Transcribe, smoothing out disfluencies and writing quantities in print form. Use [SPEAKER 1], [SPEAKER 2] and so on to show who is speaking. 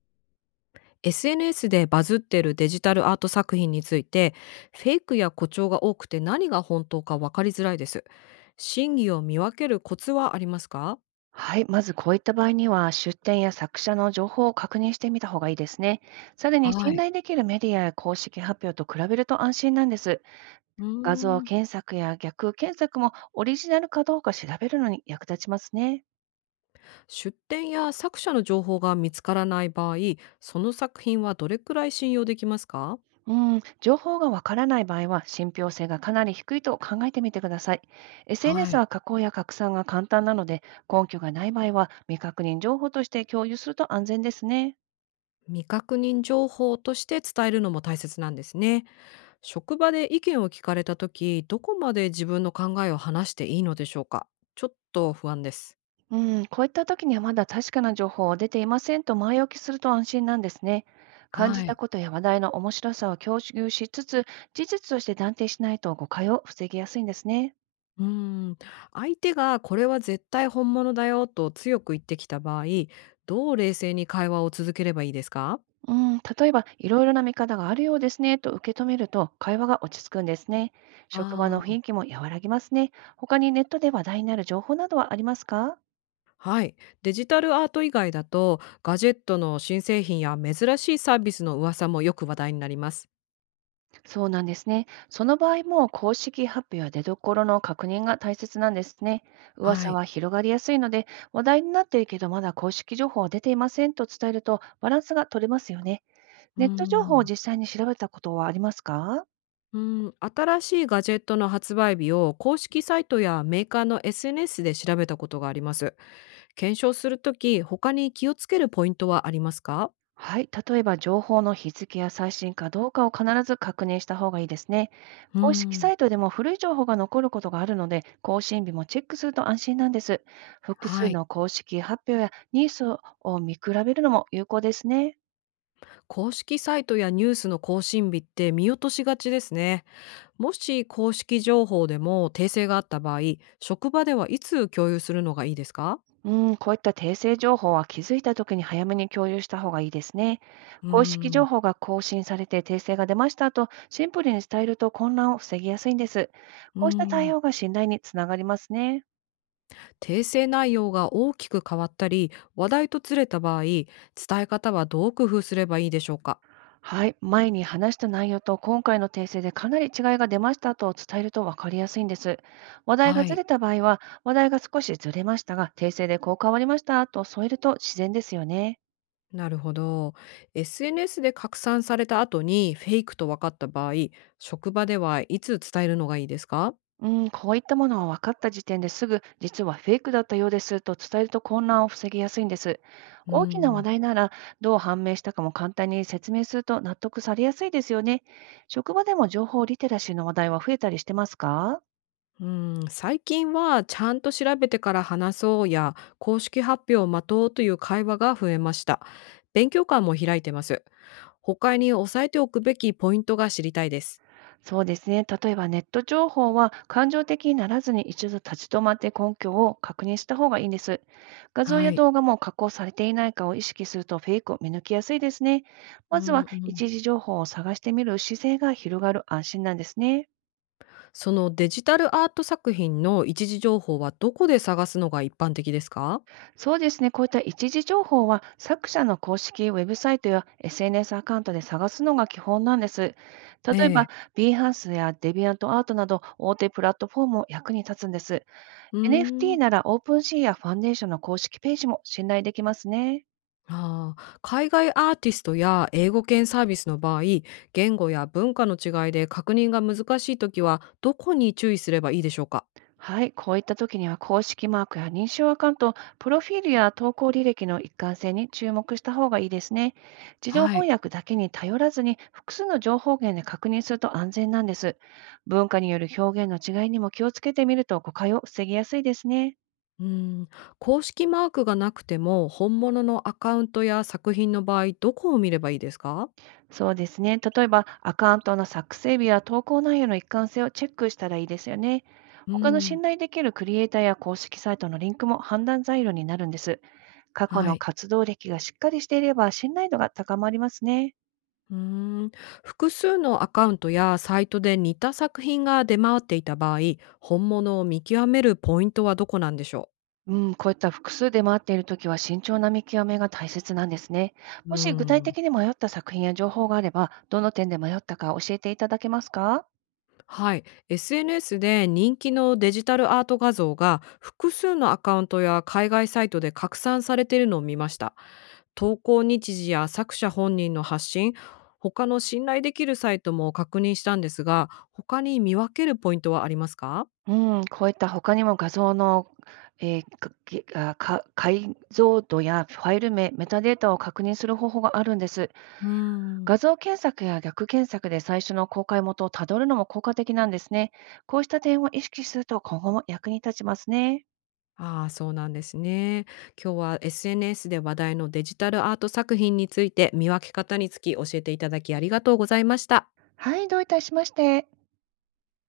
[SPEAKER 1] SNS でバズってるデジタルアート作品について、フェイクや誇張が多くて何が本当か分かりづらいです。真偽を見分けるコツはありますか？
[SPEAKER 2] はい、まずこういった場合には、出典や作者の情報を確認してみた方がいいですね。さらに
[SPEAKER 1] は
[SPEAKER 2] 信
[SPEAKER 1] い。
[SPEAKER 2] 頼できるメディアや公式発表と比べると安心なんです。
[SPEAKER 1] うー
[SPEAKER 2] 画像
[SPEAKER 1] ん
[SPEAKER 2] 検索や逆検索もオリジナルかどうか調べるのに役立ちますね。
[SPEAKER 1] 出典や作者の情報が見つからない場合、その作品はどれくらい信用できますか？
[SPEAKER 2] うん、情報がわからない場合は、信憑性がかなり低いと考えてみてください。
[SPEAKER 1] は
[SPEAKER 2] SNS
[SPEAKER 1] い。
[SPEAKER 2] は加工や拡散が簡単なので、根拠がない場合は、未確認情報として共有すると安全ですね。
[SPEAKER 1] 未確認情報として伝えるのも大切なんですね。職場で意見を聞かれた時、どこまで自分の考えを話していいのでしょうか？ちょっと不安です。
[SPEAKER 2] うん、こういった時にはまだ確かな情報は出ていませんと前置きすると安心なんですね。感じ
[SPEAKER 1] は
[SPEAKER 2] た
[SPEAKER 1] い。
[SPEAKER 2] ことや話題の面白さを共有しつつ、事実として断定しないと誤解を防ぎやすいんですね。
[SPEAKER 1] うーん、相手がこれは絶対本物だよと強く言ってきた場合、どう冷静に会話を続ければいいですか？
[SPEAKER 2] うん、例えば、いろいろな見方があるようですねと受け止めると会話が落ち着くんですね。職場
[SPEAKER 1] あ
[SPEAKER 2] の
[SPEAKER 1] あ、
[SPEAKER 2] 雰囲気も和らぎますね。他にネットで話題になる情報などはありますか？
[SPEAKER 1] はい。デジタルアート以外だと、ガジェットの新製品や珍しいサービスの噂もよく話題になります。
[SPEAKER 2] そうなんですね。その場合も公式発表や出所の確認が大切なんですね。
[SPEAKER 1] は
[SPEAKER 2] 噂
[SPEAKER 1] い。
[SPEAKER 2] は広がりやすいので、話題になっているけどまだ公式情報は出ていませんと伝えるとバランスが取れますよね。
[SPEAKER 1] うー
[SPEAKER 2] ネット情報を
[SPEAKER 1] ん。
[SPEAKER 2] 実際に調べたことはありますか？
[SPEAKER 1] 新しいガジェットの発売日を公式サイトやメーカーの SNS で調べたことがあります。検証するとき、他に気をつけるポイントはありますか？
[SPEAKER 2] はい、例えば情報の日付や最新かどうかを必ず確認した方がいいですね。
[SPEAKER 1] うー
[SPEAKER 2] 公式
[SPEAKER 1] ん。
[SPEAKER 2] サイトでも古い情報が残ることがあるので、更新日もチェックすると安心なんです。複
[SPEAKER 1] は
[SPEAKER 2] 数
[SPEAKER 1] い。
[SPEAKER 2] の公式発表やニュースを見比べるのも有効ですね。
[SPEAKER 1] 公式サイトやニュースの更新日って見落としがちですね。もし公式情報でも訂正があった場合、職場ではいつ共有するのがいいですか？
[SPEAKER 2] うん、こういった訂正情報は気づいた時に早めに共有した方がいいですね。
[SPEAKER 1] うー
[SPEAKER 2] 公式
[SPEAKER 1] ん。
[SPEAKER 2] 情報が更新されて訂正が出ましたと、シンプルに伝えると混乱を防ぎやすいんです。
[SPEAKER 1] うー
[SPEAKER 2] こうした対
[SPEAKER 1] ん。
[SPEAKER 2] 応が信頼につながりますね。
[SPEAKER 1] 訂正内容が大きく変わったり、話題とずれた場合、伝え方はどう工夫すればいいでしょうか？
[SPEAKER 2] はい、前に話した内容と今回の訂正でかなり違いが出ましたと伝えると分かりやすいんです。話題が
[SPEAKER 1] は
[SPEAKER 2] ず
[SPEAKER 1] い。
[SPEAKER 2] れた場合は、話題が少しずれましたが、訂正でこう変わりましたと添えると自然ですよね。
[SPEAKER 1] なるほど。SNS で拡散された後にフェイクと分かった場合、職場ではいつ伝えるのがいいですか？
[SPEAKER 2] うん、こういったものは分かった時点ですぐ、実はフェイクだったようですと伝えると混乱を防ぎやすいんです。
[SPEAKER 1] うー
[SPEAKER 2] 大きな話
[SPEAKER 1] ん。
[SPEAKER 2] 題なら、どう判明したかも簡単に説明すると納得されやすいですよね。職場でも情報リテラシーの話題は増えたりしてますか？
[SPEAKER 1] うん、最近はちゃんと調べてから話そうや公式発表を待とうという会話が増えました。勉強会も開いてます。他に押さえておくべきポイントが知りたいです。
[SPEAKER 2] そうですね。例えばネット情報は感情的にならずに一度立ち止まって根拠を確認した方がいいんです。画像
[SPEAKER 1] は
[SPEAKER 2] や
[SPEAKER 1] い。
[SPEAKER 2] 動画も加工されていないかを意識するとフェイクを見抜きやすいですね。
[SPEAKER 1] う
[SPEAKER 2] まず
[SPEAKER 1] ん
[SPEAKER 2] は
[SPEAKER 1] うん、
[SPEAKER 2] 一時情報を探してみる姿勢が広がる安心なんですね。
[SPEAKER 1] そのデジタルアート作品の一時情報はどこで探すのが一般的ですか？
[SPEAKER 2] そうですね。こういった一時情報は作者の公式ウェブサイトや SNS アカウントで探すのが基本なんです。
[SPEAKER 1] え
[SPEAKER 2] 例えば
[SPEAKER 1] え。
[SPEAKER 2] b ーハンスやデビアントアートなど大手プラットフォームも役に立つんです。
[SPEAKER 1] うー
[SPEAKER 2] NFT
[SPEAKER 1] ん。
[SPEAKER 2] ならオープンシーやファンデーションの公式ページも信頼できますね。
[SPEAKER 1] ああ、海外アーティストや英語圏サービスの場合、言語や文化の違いで確認が難しいときはどこに注意すればいいでしょうか？
[SPEAKER 2] はい、こういった時には公式マークや認証アカウント、プロフィールや投稿履歴の一貫性に注目した方がいいですね。自動
[SPEAKER 1] は
[SPEAKER 2] 翻
[SPEAKER 1] い。
[SPEAKER 2] 訳だけに頼らずに複数の情報源で確認すると安全なんです。文化による表現の違いにも気をつけてみると誤解を防ぎやすいですね。
[SPEAKER 1] うん、公式マークがなくても、本物のアカウントや作品の場合、どこを見ればいいですか？
[SPEAKER 2] そうですね。例えば、アカウントの作成日や投稿内容の一貫性をチェックしたらいいですよね。
[SPEAKER 1] うー
[SPEAKER 2] 他の
[SPEAKER 1] ん、
[SPEAKER 2] 信頼できるクリエイターや公式サイトのリンクも判断材料になるんです。過去
[SPEAKER 1] は
[SPEAKER 2] の
[SPEAKER 1] い。
[SPEAKER 2] 活動歴がしっかりしていれば信頼度が高まりますね。
[SPEAKER 1] うーん、複数のアカウントやサイトで似た作品が出回っていた場合、本物を見極めるポイントはどこなんでしょう？
[SPEAKER 2] うん、こういった複数で回っているときは慎重な見極めが大切なんですね。
[SPEAKER 1] うー
[SPEAKER 2] もし具体
[SPEAKER 1] ん。
[SPEAKER 2] 的に迷った作品や情報があれば、どの点で迷ったか教えていただけますか？
[SPEAKER 1] はい、SNS で人気のデジタルアート画像が複数のアカウントや海外サイトで拡散されているのを見ました。投稿日時や作者本人の発信、他の信頼できるサイトも確認したんですが、他に見分けるポイントはありますか？
[SPEAKER 2] うん、こういった他にも画像の、えーかげあか解像度やファイル名、メタデータを確認する方法があるんです。
[SPEAKER 1] うーん。
[SPEAKER 2] 画像検索や逆検索で最初の公開元をたどるのも効果的なんですね。こうした点を意識すると今後も役に立ちますね。
[SPEAKER 1] ああ、そうなんですね。今日は SNS で話題のデジタルアート作品について見分け方につき教えていただきありがとうございました。
[SPEAKER 2] はい、どういたしまして。